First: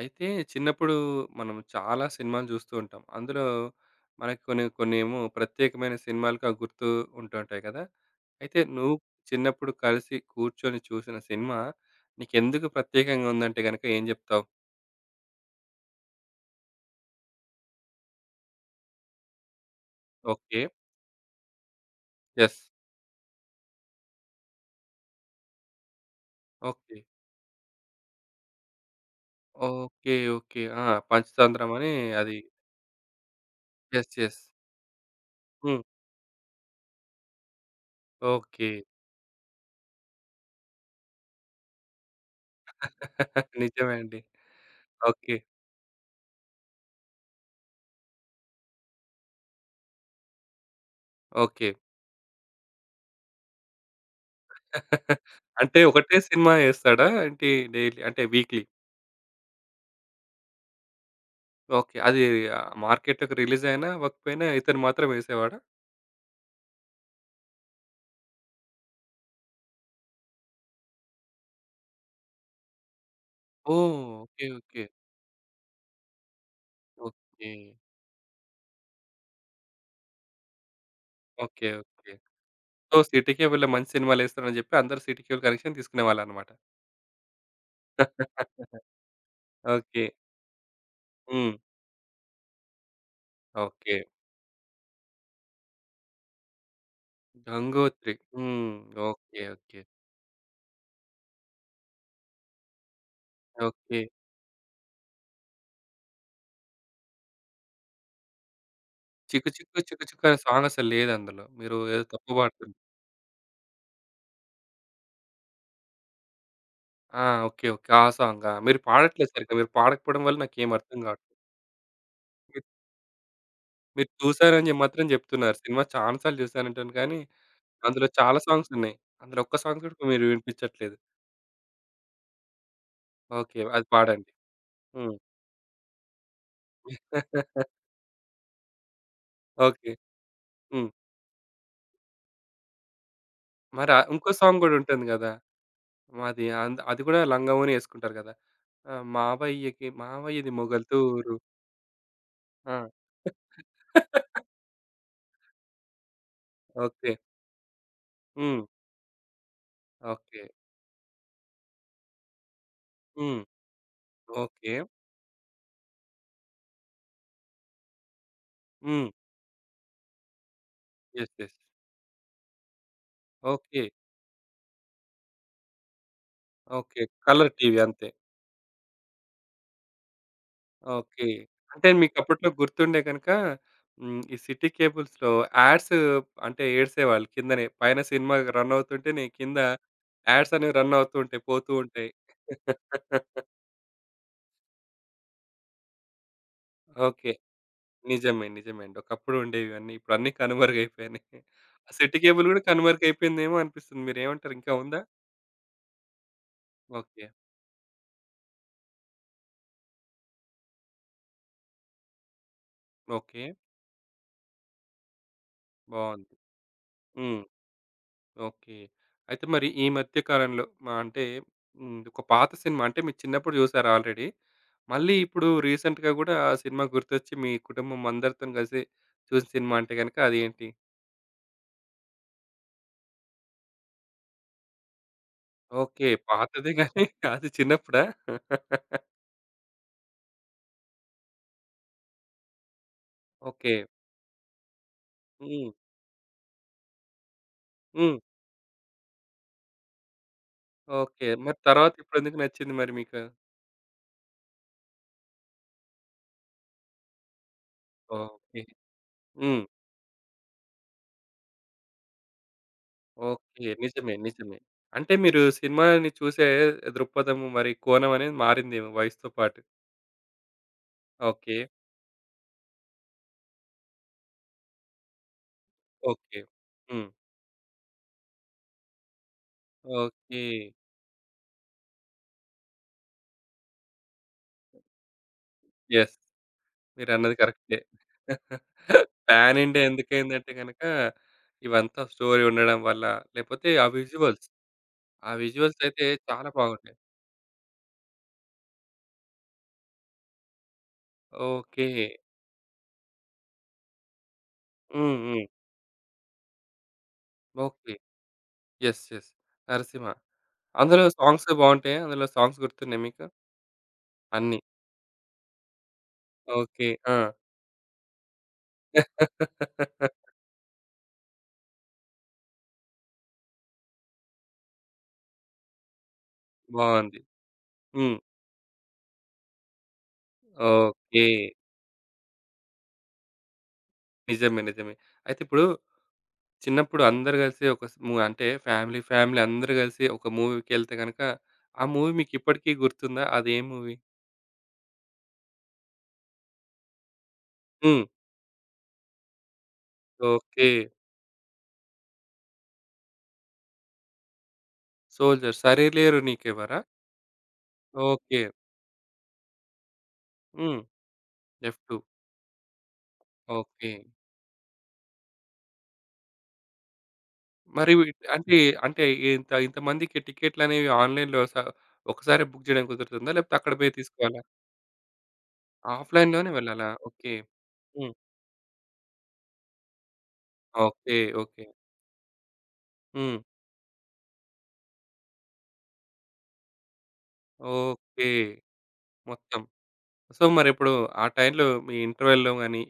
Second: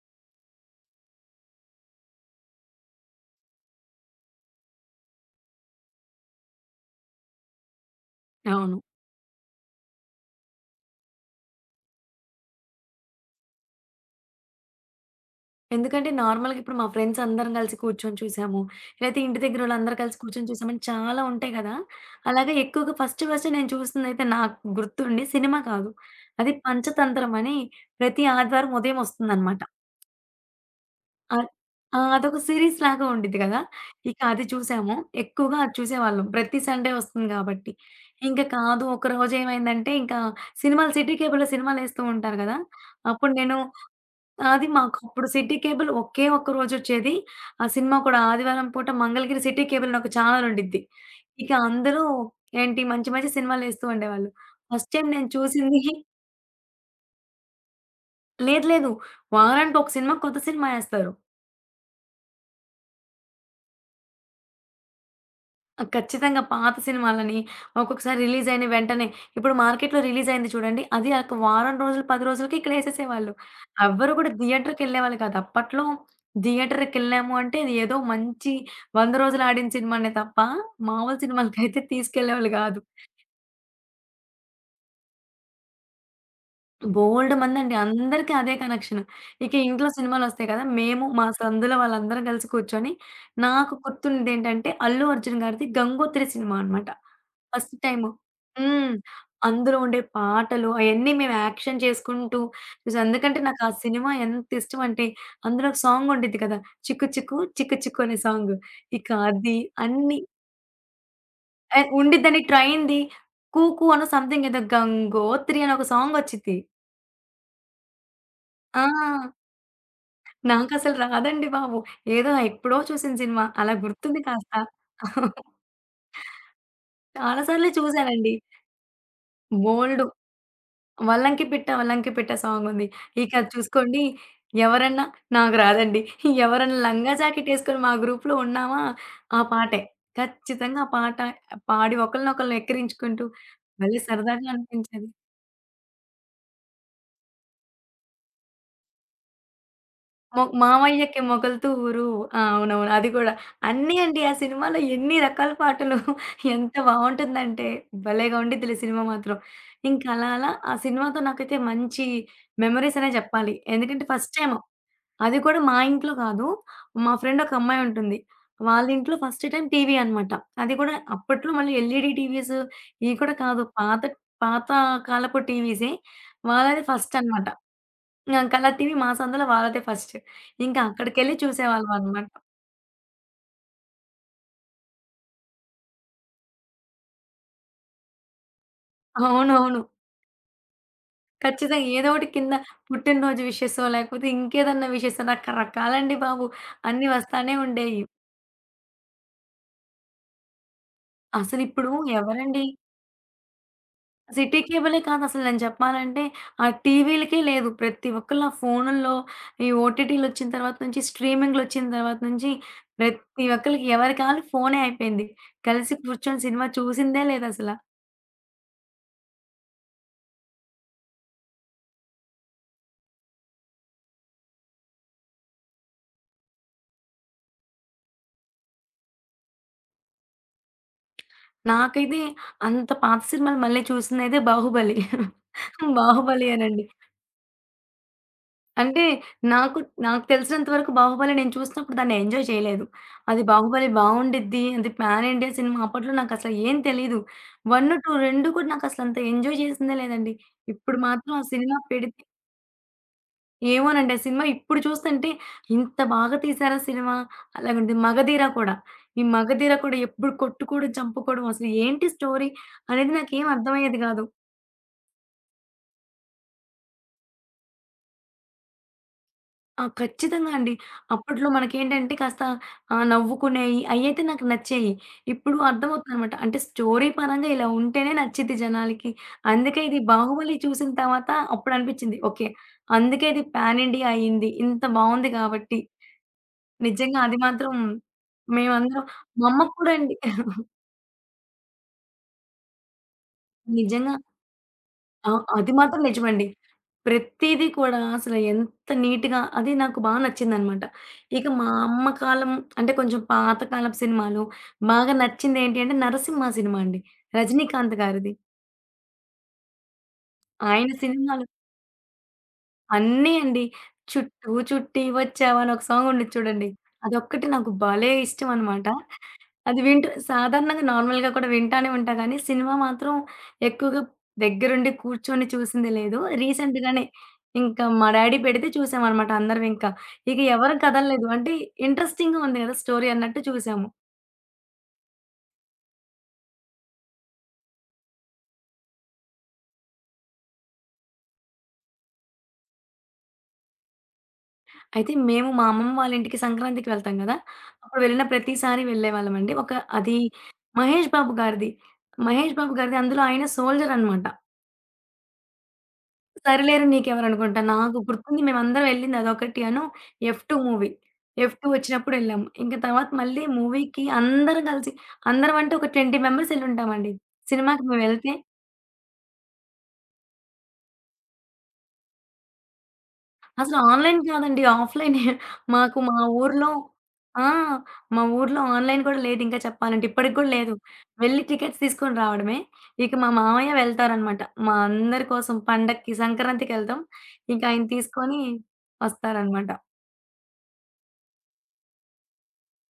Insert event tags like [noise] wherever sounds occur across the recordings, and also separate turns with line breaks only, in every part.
అయితే చిన్నప్పుడు మనం చాలా సినిమాలు చూస్తూ ఉంటాం. అందులో మనకి కొన్ని కొన్నేమో ప్రత్యేకమైన సినిమాలుగా గుర్తు ఉంటుంటాయి కదా! అయితే
అవును.
నువ్వు చిన్నప్పుడు కలిసి కూర్చొని చూసిన సినిమా నీకెందుకు ప్రత్యేకంగా ఉందంటే గనక ఏం చెప్తావు?
ఎందుకంటే నార్మల్‌గా ఇప్పుడు మా ఫ్రెండ్స్ అందరం కలిసి కూర్చొని చూసాము. లేతే ఇంటి దగ్గరోళ్ళందరూ కలిసి కూర్చొని
ఓకే.
చూసామని చాలా ఉంటాయి గదా! అలాగే
యెస్.
ఎక్కువగా ఫస్ట్ ఫస్ట్ నేను చూసిందైతే నాకు గుర్తుండి సినిమా కాదు. అది
ఓకే.
పంచతంత్రం అని ప్రతి ఆదివారం ఉదయం వస్తుందనమాట.
ఓకే. ఓకే. ఆ!
అద్
'పంచతంత్రం' అని
ఆ!
అది.
అదొక సీరీస్‌లాగా ఉండిద్ది కదా!
యెస్.
ఇక
యెస్.
అది చూసాము. ఎక్కువగా అది
హ్మ్.
చూసేవాళ్ళం. ప్రతి సండే వస్తుంది కాబట్టి. ఇంక
ఓకే.
కాదు ఒకరోజు ఏమైందంటే ఇంకా సినిమాలు సిటీ కేబుల్‌లో సినిమాలేస్తూ ఉంటారు కదా! అప్పుడు నేను
[laughs] నిజమే అండి.
అది మాకప్పుడు
ఓకే.
సిటీ కేబుల్ ఒకే ఒక్క రోజొచ్చేది. ఆ సినిమా కూడా ఆదివారం పూట మంగళగిరి సిటీ కేబుల్ అని ఒక ఛానెల్ ఉండిద్ది. ఇక
ఓకే.
అందరూ ఏంటి మంచి మంచి సినిమాలేస్తూ ఉండేవాళ్ళు. ఫస్ట్ టైమ్
[laughs]
నేను
అంటే
చూసింది
ఒకటే సినిమా యేస్తాడా ఏంటి డైలీ అంటే వీక్లీ?
లేదు లేదు. వారానికి ఒక సినిమా కొత్త సినిమా ఏస్తారు.
ఓకే. అది ఆహ్, మార్కెట్‌లోకి రిలీజ్ అయినా, అవ్వకపోయినా ఇతను మాత్రం వేసేవాడా?
ఆ! ఖచ్చితంగా. పాత సినిమాలని ఒక్కొక్కసారి రిలీజ్ అయిన వెంటనే ఇప్పుడు మార్కెట్‌లో రిలీజ్ అయింది చూడండి. అది ఒక వారం రోజులు, 10 రోజులకి ఇక్కడ ఎసేసేవాళ్ళు.
ఓహ్!
ఎవ్వరు కూడా
ఓకే. ఓకే.
థియేటర్‌కెళ్ళేవాళ్ళు కాదు. అప్పట్లో థియేటర్‌కెళ్ళాము
ఓకే.
అంటే అది ఏదో మంచి 100 రోజులు ఆడిన సినిమానే తప్ప మామూలు
ఓకే.
సినిమాలకైతే
ఓకే.
తీసుకెళ్ళేవాళ్ళు కాదు.
సో, సిటీ కేబుల్‌లో మంచి సినిమాలేస్తున్నారని జెప్పి, అందరూ సిటీ కేబుల్ కనెక్షన్ తీసుకునేవాళ్ళనమాట.
బోలెడు మందండి. అందరికి
[laughs]
అదే కనెక్షన్. ఇక ఇంట్లో
ఓకే.
సినిమాలొస్తాయి కదా! మేము మా
హ్మ్.
సందులో వాళ్ళందరం కలిసి కూర్చొని, నాకు
ఓకే.
గుర్తున్నదేంటంటే 'అల్లు అర్జున్' గారిది 'గంగోత్రి' సినిమా అనమాట. First time.
'గంగోత్రి.' హ్మ్.
హ్మ్.
ఓకే.
అందులో
ఓకే.
ఉండే పాటలు అయన్నీ మేము యాక్షన్ చేసుకుంటూ చూసాం. ఎందుకంటే నాకు ఆ
ఓకే.
సినిమా ఎంత ఇష్టం అంటే అందులో ఒక సాంగ్ ఉండిద్ది కదా! 'చిక్కు చిక్కు చిక్కు చిక్కు' అనే సాంగ్. ఇక
'చిక్కు
అది
చిక్కు చిక్కు
అన్ని
చిక్కు' అనే సాంగ్ అసలు లేదందులో. మీరు ఏదో తప్పు
ఉండిద్దని
పాడుతున్నారు.
ట్రైన్‌ది 'కూకు' అనో సంథింగ్ ఏదో 'గంగోత్రి' అని ఒక సాంగొచ్చిద్ది.
ఆ! ఓకే. ఓకే. ఆ సాంగా? మీరు
ఆ!
పాడట్లేదు సరిగ్గా. మీరు పాడకపోవడం వల్ల నాకేం
నాకసలు
అర్థం గావట్లేదు.
రాదండి బాబు. ఏదో
మీరు
ఎప్పుడో చూసిన సినిమా. అలా
మీరు
గుర్తుంది కాస్త.
చూసారని చెప్పి మాత్రం జెప్తున్నారు. సినిమా చాలా సార్లు చూసానంటున్నారు కానీ
చాలా సార్లు
అందులో
చూసానండి.
చాలా సాంగ్స్ ఉన్నాయి. అందులో ఒక్క సాంగ్
బోలెడు
కూడా మీరు వినిపించట్లేదు.
'వల్లంకి పిట్ట వల్లంకి పిట్ట' సాంగుంది. ఇక అది
ఓకే. అది
చూసుకోండి
పాడండి.
ఎవరన్నా
హ్మ్.
నాకు రాదండి. ఎవరన్నా లంగా జాకెట్ ఏసుకొని
[laughs]
మా గ్రూప్‌లో ఉన్నామా ఆ పాటే.
ఓకే.
ఖచ్చితంగా ఆ
హ్మ్.
పాట పాడి ఒకళ్ళనొకళ్ళని ఎక్కిరించుకుంటూ
మరి
భలే
ఆహ్, ఇంకో
సరదాగా
సాంగ్ గూడా ఉంటుంది
అనిపించేది.
గదా! మాది అది గూడా లంగావోణి యేసుకుంటారు గదా! ఆ! మావయ్యకి మావయ్యది
మామయ్యకి
మొగల్తూరు.
మొగల్తూ ఊరు. ఆ!
ఆ!
అవునవును. అది గూడా. అన్నీ అండి ఆ
[laughs]
సినిమాలో ఎన్ని రకాల పాటలు. [laughs] ఎంత
ఓకే.
బావుంటుందంటే భలేగా
హ్మ్.
ఉండిద్దిలే సినిమా మాత్రం. ఇంక అలా
ఓకే.
అలా ఆ సినిమాతో నాకైతే మంచి మెమోరీస్ అనే
హ్మ్.
జెప్పాలి. ఎందుకంటే ఫస్ట్ టైమ్
ఓకే.
అది కూడా మా ఇంట్లో కాదు. మా ఫ్రెండ్ ఒక అమ్మాయి ఉంటుంది. వాళ్ళ
హ్మ్.
ఇంట్లో ఫస్ట్ టైమ్ టీవీ అనమాట. అది కూడా
యెస్.
అప్పట్లో
యెస్.
మళ్ళీ ఎల్ఈడీ టీవీస్ ఇవి కూడా కాదు.
ఓకే.
పాత పాత కాలపు టీవీసే. వాళ్ళది
ఓకే.
ఫస్ట్ అనమాట.
కలర్ టీవీ అంతే.
ఇంక అంకల్లా టీవీ మా సందులో వాళ్ళదే ఫస్ట్. ఇంకా
ఓకే.
అక్కడికెళ్ళి
అంటే
చూసేవాళ్ళమనమాట.
మీకప్పట్లో గుర్తుండే గనుక హ్మ్. ఈ సిటీ కేబుల్స్‌లో యాడ్స్ అంటే ఏడ్సేవాళ్ళు కిందనే. పైన సినిమా రన్ అవుతుంటేనే కింద
అవునవును.
యాడ్స్ అనేవి రన్ అవుతూ ఉంటాయి. పోతూ
ఖచ్చితంగా ఏదో
ఉంటాయి.
ఒకటి కింద పుట్టినరోజు
[laughs]
విషెసో, లేకపోతే ఇంకేదన్నా విషెసో రకరకాలండి బాబు. అన్నీ
ఓకే.
వస్తానే ఉండేయి.
నిజమే. నిజమే అండి. ఒకప్పుడు ఉండేవివన్నీ. ఇప్పుడన్నీ కనుమరుగైపోయినాయి. ఆ
అసలిప్పుడు
సిటీ కేబుల్ గూడా
ఎవరండి
కనుమరుగైపోయిందేమో అనిపిస్తుంది. మీరేమంటారు
సిటీ
ఇంకా
కేబులే
ఉందా?
కాదసలు నేను చెప్పాలంటే, ఆ
ఓకే.
టీవీలకే లేదు. ప్రతి ఒక్కళ్ళు ఆ ఫోనుల్లో ఈ ఓటీటీలొచ్చిన తర్వాత నుంచి, స్ట్రీమింగ్‌లొచ్చిన తర్వాత నుంచి
ఓకే.
ప్రతి ఒక్కళ్ళకి ఎవరికాళ్ళు ఫోనే అయిపోయింది. కలిసి
బావుంది.
కూర్చొని సినిమా చూసిందే
హ్మ్.
లేదసల.
ఓకే. అయితే మరి ఈ మధ్య కాలంలో అంటే హ్మ్. ఒక పాత సినిమా అంటే మీరు చిన్నప్పుడు జూసారు ఆల్రెడీ. మళ్ళీ ఇప్పుడు రీసెంట్‌గా గూడా ఆ సినిమా గుర్తొచ్చి మీ కుటుంబం అందరితోని కలిసి చూసిన సినిమా అంటే గనక అదేంటి?
నాకైతే అంత పాత సినిమాలు మళ్ళీ చూసిందయితే 'బాహుబలి.'
ఓకే.
'బాహుబలి'
పాతదే
అనండి.
గానీ [laughs] అది చిన్నప్పుడా? [laughs]
అంటే నాకు నాకు తెలిసినంత వరకు 'బాహుబలి' నేను చూసినప్పుడు దాన్ని ఎంజాయ్ చేయలేదు. అది
ఓకే.
'బాహుబలి' బావుండిద్ది. అది పాన్ ఇండియా
హ్మ్.
సినిమా అప్పట్లో నాకసలు ఏం తెలీదు. 1, 2
హ్మ్.
2 కూడా నాకసలు అంత ఎంజాయ్ చేసిందే లేదండి. ఇప్పుడు
ఓకే.
మాత్రం ఆ
మరి
సినిమా
తర్వాత
పెడితే
ఇప్పుడెందుకు నచ్చింది మరి మీకు?
ఏమోనండి ఆ సినిమా ఇప్పుడు చూస్తుంటే ఇంత బాగా తీశారా సినిమా అలాగుంది. 'మగధీర'
ఓకే.
కూడా. ఈ
హ్మ్.
'మగధీర' కూడా ఎప్పుడు కొట్టుకోవడం, చంపుకోవడం అసలు ఏంటి స్టోరీ అనేది నాకేం
ఓకే.
అర్థమయ్యేది
నిజమే.
కాదు.
నిజమే. అంటే మీరు సినిమాని చూసే దృక్పథం మరి కోణం అనేది మారిందేమో వయసుతో పాటు.
ఆ! ఖచ్చితంగా అండి. అప్పట్లో
ఓకే.
మనకేంటంటే కాస్త నవ్వుకునేయి అయ్యయితే నాకు నచ్చేయి. ఇప్పుడు అర్థమవుతుందనమాట.
ఓకే.
అంటే
హ్మ్.
స్టోరీ పరంగా ఇలా ఉంటేనే నచ్చిద్ది జనాలకి. అందుకే ఇది
ఓకే.
'బాహుబలి' చూసిన తర్వాత అప్పుడనిపిచ్చింది. ఓకే. అందుకే ఇది పాన్ ఇండియా అయింది. ఇంత బావుంది కాబట్టి.
యెస్.
నిజంగా
మీరన్నది
అది మాత్రం
కరెక్టే.
మేమందరం మా
పాన్
అమ్మకి
ఇండియా
కూడా అండి
ఎందుకయిందంటే
[laughs]
గనక, ఇవంతా స్టోరీ ఉండడం వల్ల, లేపోతే ఆ
నిజంగా
విజువల్స్.
ఆ!
ఆ
అది
విజువల్స్
మాత్రం
అయితే
నిజమండి.
చాలా బాగుంటాయి.
ప్రతీదీ కూడా అసలు ఎంత నీట్‌గా అది నాకు బా నచ్చిందనమాట. ఇక మా
ఓకే.
అమ్మ కాలం అంటే కొంచెం పాత కాలపు సినిమాలు బాగా
హ్మ్. హ్మ్.
నచ్చిందేంటి అంటే 'నరసింహ' సినిమా అండి.
ఓకే.
రజనీకాంత్ గారిది.
యెస్. యెస్. 'నరసింహ'.
ఆయన
అందులో
సినిమాలు
సాంగ్స్ బావుంటాయా? అందులో సాంగ్స్ గుర్తున్నాయా మీకు?
అన్నీ అండి. 'చుట్టూ
అన్నీ.
చుట్టి వచ్చావా' అని ఒక సాంగ్ ఉండిద్ది చూడండి.
ఓకే. ఆ!
అదొక్కటి నాకు భలే ఇష్టమనమాట. అది వింటూ సాధారణంగా నార్మల్‌గా కూడా వింటానే ఉంటా గానీ, సినిమా మాత్రం ఎక్కువగా దగ్గరుండి కూర్చొని చూసింది లేదు. రీసెంట్‌గానే
బావుంది.
ఇంకా మా
హ్మ్.
డ్యాడీ పెడితే చూసామనమాట అందరం ఇంకా. ఇక ఎవరు
ఓకే.
కదలలేదు. అంటే ఇంట్రెస్టింగ్‌గా ఉంది గదా! స్టోరీ అన్నట్టు చూసాము.
నిజమే. నిజమే. అయితే ఇప్పుడు చిన్నప్పుడు అందరూ కలిసి ఒక స్ ము అంటే ఫ్యామిలీ అందరూ కలిసి ఒక మూవీకెళ్తే గనక, ఆ మూవీ మీకిప్పటికీ గుర్తుందా? అది ఏ మూవీ?
అయితే మేము మా అమ్మమ్మ వాళ్ళ ఇంటికి సంక్రాంతికి వెళ్తాం గదా!
హ్మ్.
అప్పుడు వెళ్ళిన ప్రతిసారి వెళ్ళేవాళ్ళమండి. ఒక అది
ఓకే.
మహేష్ బాబు గారిది. మహేష్ బాబు గారిది. అందులో ఆయన సోల్జర్ అనమాట.
'సోల్జర్'. 'సరిలేరు నీకెవరా'?
'సరిలేరు నీకెవరనుకుంటా' నాకు
ఓకే.
గుర్తుంది మేమందరం వెళ్ళింది అదొకటి అను 'ఎఫ్ టూ'
హ్మ్.
మూవీ. 'ఎఫ్ టూ'
'ఎఫ్2'
వచ్చినప్పుడు ఎళ్ళాము. ఇంక తర్వాత మళ్ళీ
ఓకే.
మూవీకి అందరం కలిసి అందరం అంటే ఒక 20 మెంబర్స్ ఎళ్ళుంటామండి. సినిమాకి
మరి
మేమెళ్తే
అంటే అంటే ఇంత ఇంతమందికి టికెట్లనేవి ఆన్‌లైన్‌లో స ఒకసారే బుక్ చేయడం కుదురుతుందా? లేకపోతే అక్కడ
అసలు
పోయి
ఆన్‌లైన్
తీసుకోవాలా?
కాదండి. ఆఫ్‌లైనే. మాకు మా
ఆఫ్‌లైన్‌లోనే
ఊర్లో
వెళ్ళాలా? ఓకే.
ఆ!
హ్మ్.
మా ఊర్లో ఆన్‌లైన్ కూడా లేదు ఇంకా చెప్పాలంటే. ఇప్పటికి కూడా లేదు.
ఓకే.
వెళ్లి
ఓకే.
టికెట్స్ తీసుకొని రావడమే. ఇక మా
హ్మ్.
మామయ్య వెళ్తారనమాట. మా అందరి కోసం పండక్కి సంక్రాంతికెళ్తాం. ఇంక ఆయన
ఓకే.
తీసుకొని
మొత్తం.
వస్తారనమాట.
సో, మరిప్పుడు ఆ టైంలో మీ ఇంటర్వెల్‌లో గాని,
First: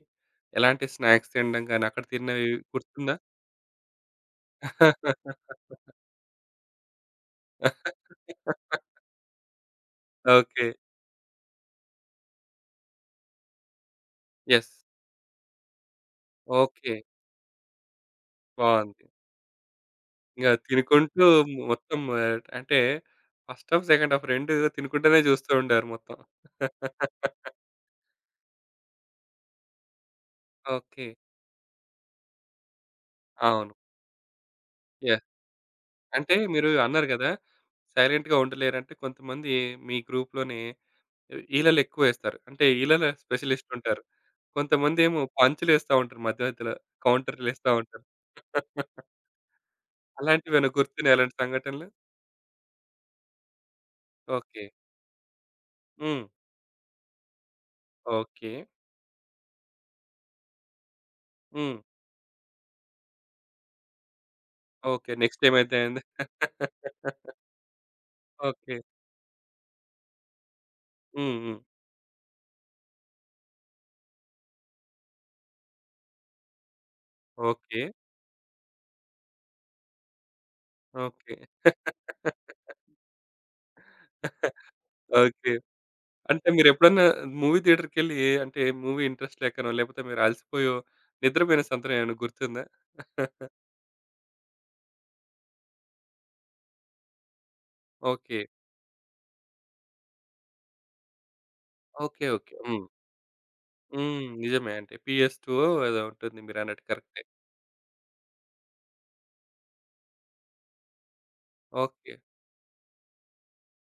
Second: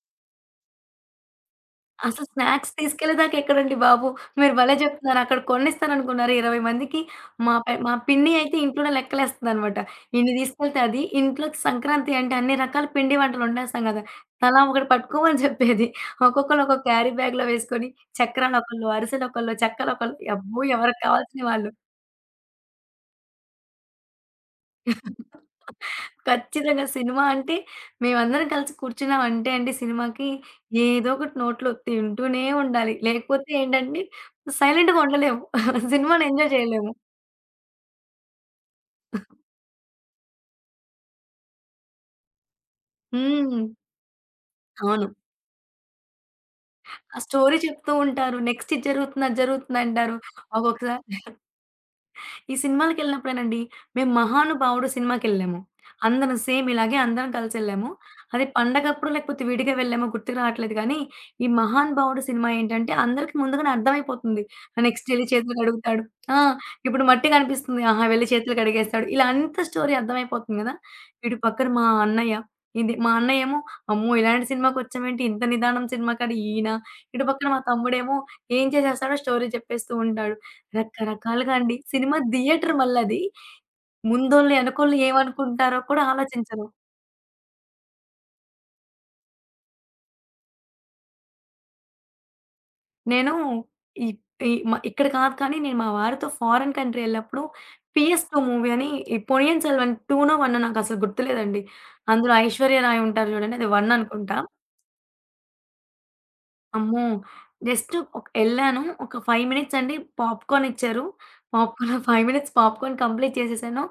ఎలాంటి స్నాక్స్ తినడం గాని, అక్కడ
అసలు
తిన్నవి
స్నాక్స్
గుర్తుందా?
తీసుకెళ్ళేదాకా ఎక్కడండి బాబు! మీరు భలే జెప్తున్నారు. అక్కడ కొన్నిస్తాననుకున్నారు 20 మందికి. మా పిన్ని అయితే
[laughs]
ఇంట్లోనే లెక్కలేస్తదనమాట. ఇన్ని
ఓకే.
తీసుకెళ్తే అది ఇంట్లోకి సంక్రాంతి అంటే అన్ని రకాల పిండి వంటలు వండేస్తాం గదా! తలా
యెస్.
ఒకటి పట్టుకోమని జెప్పేది. ఒక్కొక్కళ్ళు ఒక్కొక్క
ఓకే.
క్యారీ బ్యాగ్‌లో వేసుకొని చక్రాలొకళ్ళు,
బావుంది.
అరిసెలొకళ్ళు, చెక్కలొకళ్ళు
ఇంగ
అబ్బో! ఎవరికి
తినుకుంటూ
కావాల్సిన వాళ్ళు.
మొత్తం ఆహ్, అంటే ఫస్ట్ హాఫ్, సెకండ్ హాఫ్ 2 తినుకుంటూనే చూస్తూ ఉండారు మొత్తం.
ఖచ్చితంగా. సినిమా
[laughs]
అంటే మేమందరం కలిసి కూర్చున్నామంటే అండి సినిమాకి
ఓకే.
ఏదో ఒకటి నోట్లో తింటూనే ఉండాలి. లేకపోతే
అవును.
ఏంటంటే సైలెంట్‌గా
యెస్.
ఉండలేము. [laughs] సినిమాని
అంటే
ఎంజాయ్
మీరు
చేయలేము.
అన్నారు గదా! సైలెంట్‌గా ఉండలేరంటే కొంతమంది మీ గ్రూప్‌లోనే ఈలలు ఎక్కువేస్తారు. అంటే ఈలల
హ్మ్.
స్పెషలిస్టుంటారు.
అవును.
కొంతమందేమో పంచులేస్తా ఉంటారు మధ్య మధ్యలో.
ఆ స్టోరీ
కౌంటర్‌లేస్తా
చెప్తూ
ఉంటారు.
ఉంటారు. నెక్స్ట్ ఇది
[laughs]
జరుగుతుంది, అది జరుగుతుంది అంటారు.
అలాంటివేమైనా
ఒక్కొక్కసారి
గుర్తున్నాయా అలాంటి సంఘటనలు?
ఈ సినిమాలకెళ్ళినప్పుడేనండి, మేము
ఓకే.
'మహానుభావుడు' సినిమాకెళ్ళాము.
హ్మ్.
అందరం సేమ్ ఇలాగే అందరం కలిసెళ్ళాము. అది
ఓకే.
పండగప్పుడు లేకపోతే విడిగా వెళ్ళామో గుర్తుకు రావట్లేదు కానీ, ఈ
హ్మ్.
'మహానుభావుడు' సినిమా ఏంటంటే అందరికి ముందుగానే అర్థమైపోతుంది. Next
okay.
ఎళ్లి
నెక్స్ట్
చేతులు
ఏమైతే అయింది.
కడుగుతాడు. ఆ! ఇప్పుడు మట్టి
[laughs]
కనిపిస్తుంది. ఆహా! వెళ్లి చేతులు
ఓకే.
కడిగేస్తాడు. ఇలా అంతా స్టోరీ అర్థమైపోతుంది గదా! ఇటు
హ్మ్. హ్మ్.
పక్కన మా అన్నయ్య, ఇది మా అన్నయ్యేమో అమ్మో! ఇలాంటి సినిమాకొచ్చామేంటి ఇంత నిదానం సినిమాకని ఈయన, ఇటు పక్కన మా
ఓకే.
తమ్ముడేమో ఏం చేసేస్తాడో స్టోరీ చెప్పేస్తూ ఉంటాడు.
ఓకే.
రకరకాలుగా అండి. సినిమా థియేటర్ మళ్ళది. ముందోళ్ళు,
[laughs]
ఎనకోళ్ళు
ఓకే.
ఏమనుకుంటారో కూడా
అంటే
ఆలోచించరు.
మీరెప్పుడన్నా మూవీ థియేటర్‌కెళ్ళి అంటే మూవీ ఇంట్రెస్ట్ లేకనో, లేకపోతే మీరు అలసిపోయో నిద్రపోయిన సందర్భం ఏమైనా గుర్తుందా?
నేను
[laughs]
ఈ ఈ మ ఇక్కడ కాదు కానీ నేను మా వారితో ఫారిన్ కంట్రీ ఎళ్ళినప్పుడు
ఓకే.
'పీఎస్‌టూ' మూవీ అని ఈ 'పొన్నియిన్ సెల్వన్' 2నో, 1నో నాకసలు గుర్తులేదండి.
ఓకే.
అందులో
ఓకే.
ఐశ్వర్య
హ్మ్.
రాయ్ ఉంటారు చూడండి. అది 1
హ్మ్.
అనుకుంటా.
నిజమే అంటే 'పీఎస్2' ఏదో ఉంటుంది మీరన్నట్టు
అమ్మో!
కరెక్టే.
జస్ట్ ఒక ఎళ్ళాను. ఒక 5 మినిట్స్ అండి పాప్‌కార్న్ ఇచ్చారు. Popcorn
okay.
5 minutes popcorn complete చేసేసాను.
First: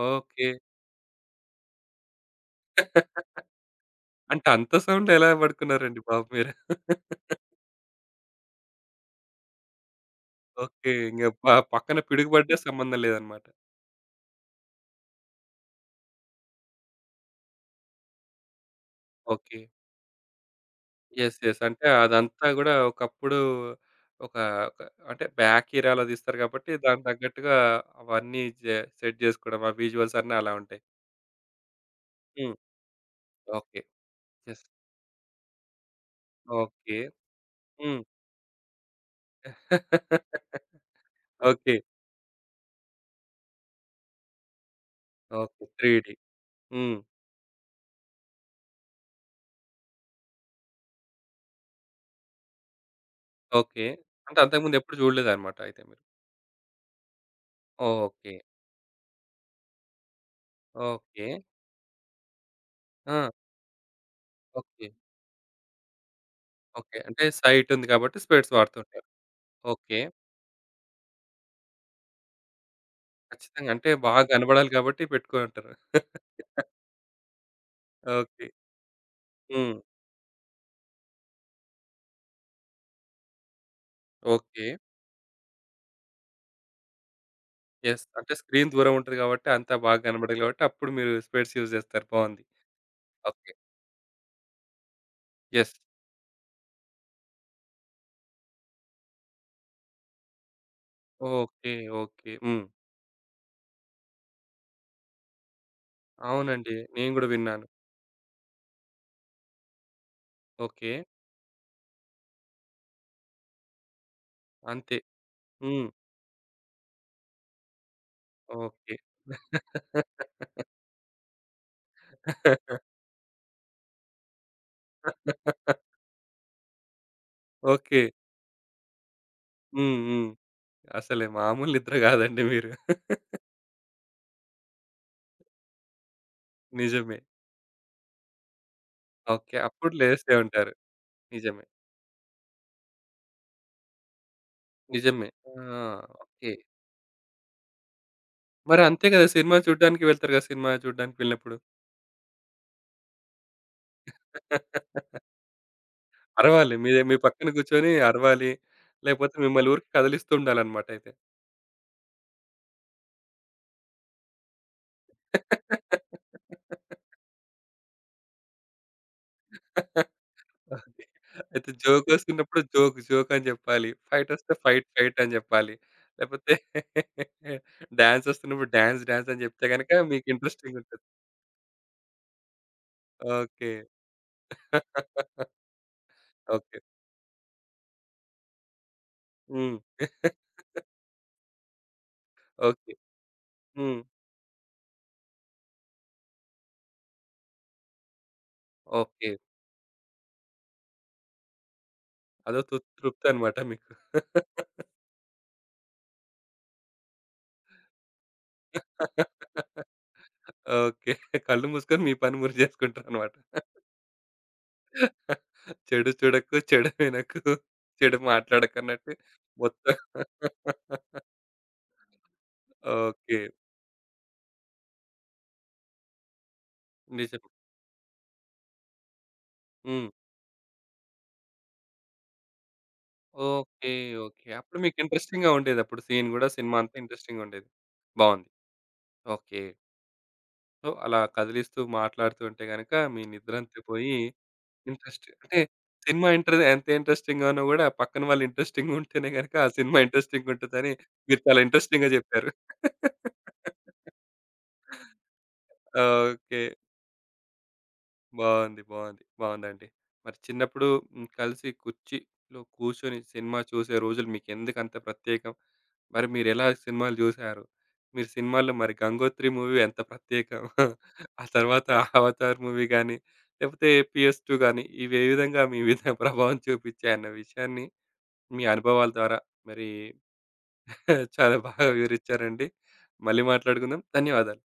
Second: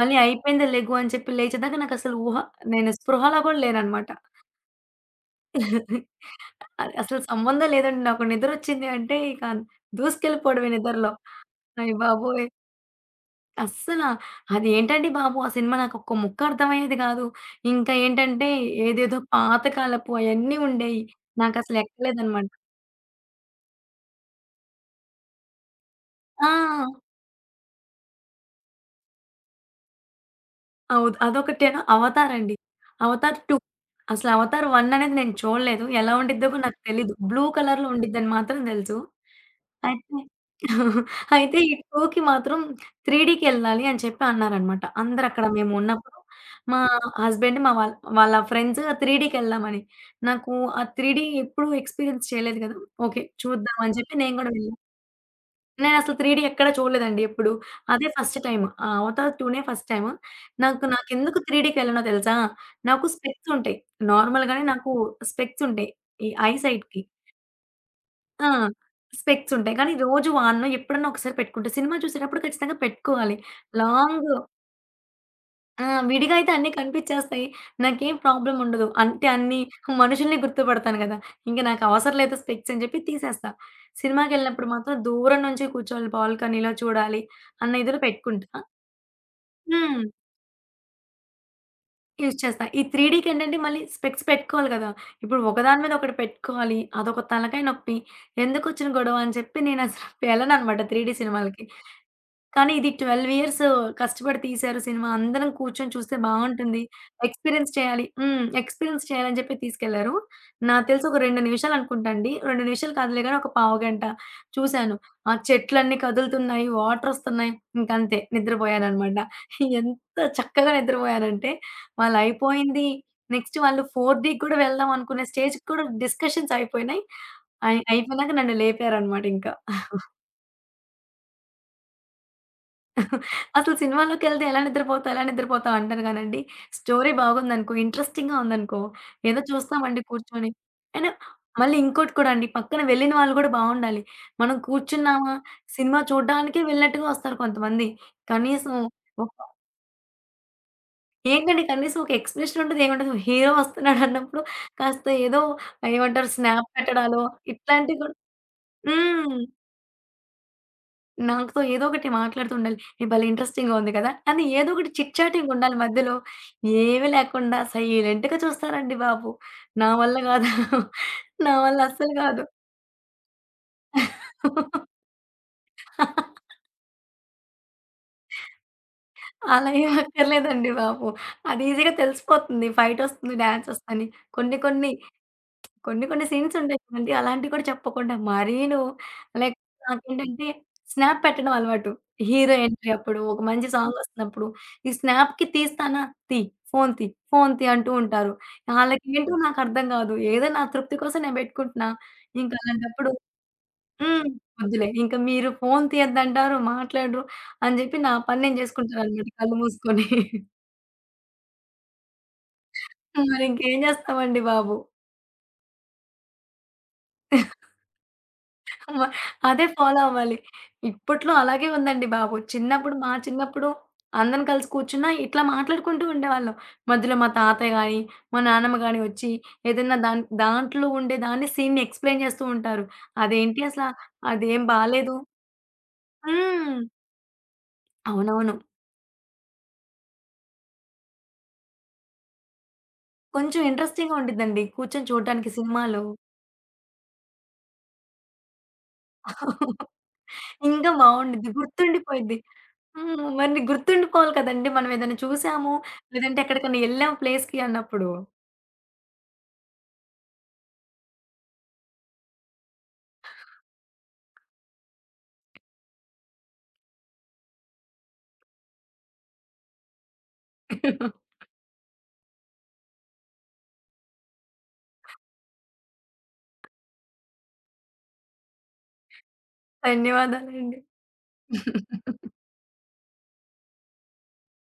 మళ్ళీ
ఓకే.
అయిపోయింది లెగు అని చెప్పి లేచేదాకా నాకసలు ఊహ నేను
[laughs]
స్పృహలో కూడా లేననమాట.
అంటే అంత సౌండ్‌లో ఎలా పడుకున్నారండి బాబు మీరు?
అది
[laughs]
అసలు సంబంధం లేదండి. నాకు నిద్రొచ్చింది అంటే ఇక దూసుకెళ్ళిపోవడమే
ఓకే.
నిద్రలో.
ఇంగ
అయ్య
పక్కన
బాబోయ్!
పిడుగుపడ్డా సంబంధం లేదన్నమాట.
అస్సల అది ఏంటండి బాబు! ఆ సినిమా నాకు ఒక్క ముక్క అర్థమయ్యేది కాదు. ఇంకా ఏంటంటే ఏదేదో
ఓకే.
పాతకాలపు అయన్నీ ఉండేయి.
యెస్. యెస్.
నాకసలు
అంటే అదంతా
ఎక్కలేదనమాట.
గూడా ఒకప్పుడు ఒక ఒక అంటే బ్యాక్ ఏరియాలో తీస్తారు
ఆ!
కాబట్టి దానికి తగ్గట్టుగా అవన్నీ సెట్ జేసుకోవడం. ఆ విజువల్స్ అన్నీ అలా ఉంటాయి.
అవును. అదొకటేను. 'అవతార్' అండి.
హ్మ్.
'Avatar 2'
okay.
అసలు
యెస్.
'అవతార్ 1' అనేది నేను చూడలేదు. ఎలా ఉండిద్దో కూడా నాకు
ఓకే.
తెలీదు. బ్లూ కలర్‌లో
హ్మ్.
ఉండిద్దని మాత్రం తెలుసు. అయితే
[laughs]
[laughs] అయితే ఈ
ఓకే.
2కి మాత్రం 3డీకెళ్ళాలి అని చెప్పి అన్నారనమాట. అందరక్కడ
ఓకే.
మేము
3 డీ.
ఉన్నప్పుడు మా
హ్మ్.
హస్బెండ్, మా వాళ్ళ వాళ్ళ ఫ్రెండ్స్ 3డీకెళ్దామని. నాకు ఆ 3డీ ఎప్పుడు ఎక్స్‌పీరియన్స్ చేయలేదు కదా! ఓకే. చూద్దాం
ఓకే.
అని చెప్పి నేను
అంటే
కూడా వెళ్ళా.
అంతకుముందు ఎప్పుడు చూడలేదన్నమాట అయితే మీరు.
నేనసలు 3 డీ ఎక్కడ చూడలేదండి ఎప్పుడు. అదే
ఓకే.
First time. ఆ! 'Avatar 2' first time.
ఓకే.
నాకెందుకు 3 డీకి ఎళ్ళానో తెలుసా? నాకు
ఆ!
స్పెక్స్ ఉంటాయి. నార్మల్‌గానే
ఓకే.
నాకు స్పెక్స్ ఉంటాయి. ఈ ఐ
ఓకే.
సైట్‌కి.
అంటే సైట్ ఉంది కాబట్టి
ఆ!
స్పెట్స్ వాడుతుంటారు.
స్పెక్స్ ఉంటాయి. కానీ
ఓకే.
రోజు వాడను. ఎప్పుడన్నా ఒకసారి పెట్టుకుంటా. సినిమా చూసేటప్పుడు ఖచ్చితంగా పెట్టుకోవాలి.
ఖచ్చితంగా. అంటే బాగా
లాంగ్
కనబడాలి కాబట్టి పెట్టుకోనుంటారు.
ఆ! విడిగా
[laughs]
అయితే అన్నీ కనిపిచ్చేస్తాయి. నాకేం
ఓకే.
ప్రాబ్లమ్ ఉండదు. అంటే అన్ని
హ్మ్.
మనుషుల్ని గుర్తుపడతాను గదా! ఇంక నాకు అవసరం లేదు స్పెక్స్ అని చెప్పి తీసేస్తా.
ఓకే.
సినిమాకెళ్ళినప్పుడు మాత్రం దూరం నుంచి కూర్చోవాలి బాల్కనీలో చూడాలి అన్న ఇదిలో
యెస్. అంటే
పెట్టుకుంటా.
స్క్రీన్ దూరం ఉంటది కాబట్టి అంతా బాగా
హ్మ్.
కనబడదు కాబట్టి అప్పుడు మీరు స్పెట్స్ యూజ్ చేస్తారు.
యూజ్
బావుంది.
చేస్తా. ఈ
ఓకే.
3డీకేంటంటే మళ్ళీ స్పెక్స్ పెట్టుకోవాలి గదా! ఇప్పుడు
యెస్.
ఒకదాని మీద ఒకటి పెట్టుకోవాలి. అదొక తలకాయ నొప్పి. ఎందుకొచ్చిన గొడవ అని చెప్పి నేనసలు వెళ్ళననమాట 3డీ సినిమాలకి.
ఓకే. ఓకే. హ్మ్.
కానీ ఇది 12 ఇయర్స్ కష్టపడి తీశారు సినిమా. అందరం కూర్చొని చూస్తే
అవునండి.
బావుంటుంది.
నేను గూడా విన్నాను.
ఎక్స్‌పీరియన్స్ చేయాలి. హ్మ్. ఎక్స్‌పీరియన్స్ చేయాలని చెప్పి తీసుకెళ్లారు. నాకు
ఓకే.
తెలిసి ఒక 2 నిమిషాలు అనుకుంటా అండి. 2 నిమిషాలు కాదులే గాని ఒక పావుగంట చూశాను.
అంతే.
ఆ
హ్మ్.
చెట్లన్నీ కదులుతున్నాయి. వాటరొస్తున్నాయి. ఇంకంతే
ఓకే.
నిద్రపోయాననమాట. ఎంత చక్కగా నిద్రపోయానంటే వాళ్ళయిపోయింది.
[laughs]
నెక్స్ట్ వాళ్ళు 4డీకి కూడా వెళ్దాం అనుకునే స్టేజ్‌కి కూడా డిస్కషన్స్ అయిపోయినాయి.
ఓకే.
అయిపోయినాక నన్ను లేపారనమాట ఇంకా.
హ్మ్. హ్మ్. అసలు మామూలు నిద్ర గాదండి మీరు. [laughs]
అసలు సినిమాలోకెళ్తే ఎలా నిద్రపోతావు, ఎలా నిద్రపోతావు అంటారు గానండి. స్టోరీ
నిజమే.
బాగుందనుకో, ఇంట్రెస్టింగ్‌గా ఉందనుకో, ఏదో
ఓకే. అప్పుడు
చూస్తామండి
లేస్తే
కూర్చొని.
ఉంటారు.
అయినా
నిజమే.
మళ్ళీ ఇంకోటి కూడా అండి, పక్కన వెళ్ళిన వాళ్ళు గూడా బావుండాలి. మనం
నిజమే.
కూర్చున్నామా,
ఆ!
Cinema
okay.
చూడ్డానికే వెళ్ళినట్టుగా వస్తారు కొంతమంది. కనీసం
మరి అంతే గదా!
ఒక
సినిమా చూడ్డానికి వెళ్తారు గదా! సినిమా చూడ్డానికి వెళ్ళినప్పుడు.
ఏంటండి కనీసం ఒక ఎక్స్‌ప్లనేషన్ ఉండదు, ఏముండదు. హీరో వస్తున్నాడన్నప్పుడు
[laughs]
కాస్త ఏదో ఏమంటారు స్నాప్
అరవాలి. మీ మీ
పెట్టడాలో
పక్కన కూర్చొని
ఇట్లాంటివి గూడా
అరవాలి. లేకపోతే
హ్మ్.
మిమ్మల్ని ఊరికే కదిలిస్తూ ఉండాలన్నమాట అయితే.
నాకుతో ఏదో ఒకటి మాట్లాడుతూ ఉండాలి. "ఇది భలే ఇంట్రెస్టింగ్‌గా ఉంది కదా!" అని ఏదో ఒకటి చిట్ చాటింగ్ ఉండాలి మధ్యలో. ఏమీ
[laughs]
లేకుండా సైలెంట్‌గా చూస్తారండి బాబు. నా వల్ల కాదు.
ఓకే.
నా
అయితే
వల్ల అస్సలు కాదు.
జోకొస్తున్నప్పుడు జోక్, జోక్ అని జెప్పాలి. ఫైటొస్తే ఫైట్, ఫైట్ అని జెప్పాలి. లేపోతే డాన్సొస్తున్నప్పుడు [laughs] డాన్స్, డాన్స్ అని జెప్తే
అలా
గనక
ఏం
మీకు
అక్కర్లేదండి
ఇంట్రెస్టింగుంటది.
బాబు. అది ఈజీగా తెలిసిపోతుంది. ఫైట్ వస్తుంది, డాన్స్
ఓకే.
వస్తదని. కొన్ని కొన్ని
[laughs]
కొన్ని కొన్ని సీన్స్
ఓకే.
ఉంటాయి కదండీ! అలాంటివి కూడా చెప్పకుండా మరీను
[laughs]
లైక్
హ్మ్.
నాకేంటంటే స్నాప్ పెట్టడం అలవాటు. Hero entry
okay.
అప్పుడు, ఒక మంచి
హ్మ్.
సాంగొస్తున్నప్పుడు, ఈ స్నాప్‌కి తీస్తానా? తీ. ఫోను తీ. ఫోను తీ అంటూ ఉంటారు.
ఓకే.
ఆళ్ళకేంటో నాకర్థం కాదు. ఏదో నా తృప్తి కోసం నేను పెట్టుకుంటున్నా. ఇంక
అదో
అలాంటప్పుడు
తృప్తనమాట మీకు.
హ్మ్. వద్దులే. ఇంక మీరు ఫోను తీయొద్దంటారు, మాట్లాడరు అని చెప్పి నా పని నేను చేసుకుంటాననమాట కళ్ళు మూసుకొని.
ఓకే. కళ్ళు మూసుకొని మీ పని మీరు జేసుకుంటారనమాట.
మరింకేం చేస్తామండి బాబు.
చెడు చూడకు, చెడు వినకు, చెడు
వ
మాట్లాడకన్నట్టు
అదే
మొత్తం
ఫాలో అవ్వాలి. ఇప్పట్లో అలాగే ఉందండి బాబు. మా
ఓకే.
చిన్నప్పుడు అందరం కలిసి కూర్చున్నా ఇట్లా మాట్లాడుకుంటూ ఉండేవాళ్ళం. మధ్యలో మా
నిజమే.
తాతయ్య గాని, మా నాన్నమ్మ గాని వచ్చి ఏదైనా
హ్మ్.
దాంట్లో ఉండే దాన్ని సీన్‌ని ఎక్స్‌ప్లెయిన్ చేస్తూ ఉంటారు. అదేంటి అసల
ఓకే. ఓకే.
అదేం
అప్పుడు మీకు
బాలేదు
ఇంట్రెస్టింగ్‌గా ఉండేదప్పుడు సీన్ గూడా సినిమా
హ్మ్.
అంతా ఇంట్రెస్టింగ్‌గా ఉండేది. బావుంది.
అవునవును.
ఓకే. సో, అలా కదిలిస్తూ మాట్లాడుతూ ఉంటే గనక మీ
కొంచెం
నిద్రంతా పోయి
ఇంట్రెస్టింగ్‌గా ఉండిద్దండి కూర్చొని
ఇంట్రెస్ట్.
చూడటానికి
అంటే
సినిమాలు.
సినిమా ఎంత ఇంట్రెస్టింగ్‌గా ఉన్నా గూడా పక్కన వాళ్ళు ఇంట్రెస్టింగ్‌గా ఉంటేనే గనక ఆ
[laughs]
సినిమా ఇంట్రెస్టింగ్‌గా
ఇంకా
ఉంటదని మీరు
బావుండిద్ది.
చాలా ఇంట్రెస్టింగ్‌గా
గుర్తుండిపోయిద్ది.
జెప్పారు.
హ్మ్. మరి
[laughs]
గుర్తుండిపోవాలి కదండీ! మనం ఏదైనా చూసాము, లేదంటే
ఓకే.
ఎక్కడికైనా ఎళ్ళాం ప్లేస్‌కి అన్నప్పుడు.
బావుంది. బావుంది. బావుందండి. మరి చిన్నప్పుడు హ్మ్, కలిసి కుర్చీలో కూర్చొని సినిమా చూసే రోజులు మీకెందుకంత ప్రత్యేకం? మరి మీరెలా సినిమాలు జూసారు? మీరు సినిమాల్లో మరి 'గంగోత్రి' మూవీ ఎంత ప్రత్యేకం? ఆ తర్వాత 'అవతార్' మూవీ గానీ, లేకపోతే 'పిఎస్2' గానీ, ఇవి ఏ విధంగా మీ మీద [laughs] ప్రభావం చూపించాయన్న విషయాన్ని మీ అనుభవాల ద్వారా మరి
ధన్యవాదాలండి.
[laughs] చాలా బాగా
[laughs]
వివరిచ్చారండి. మళ్ళీ మాట్లాడుకుందాం. ధన్యవాదాలు.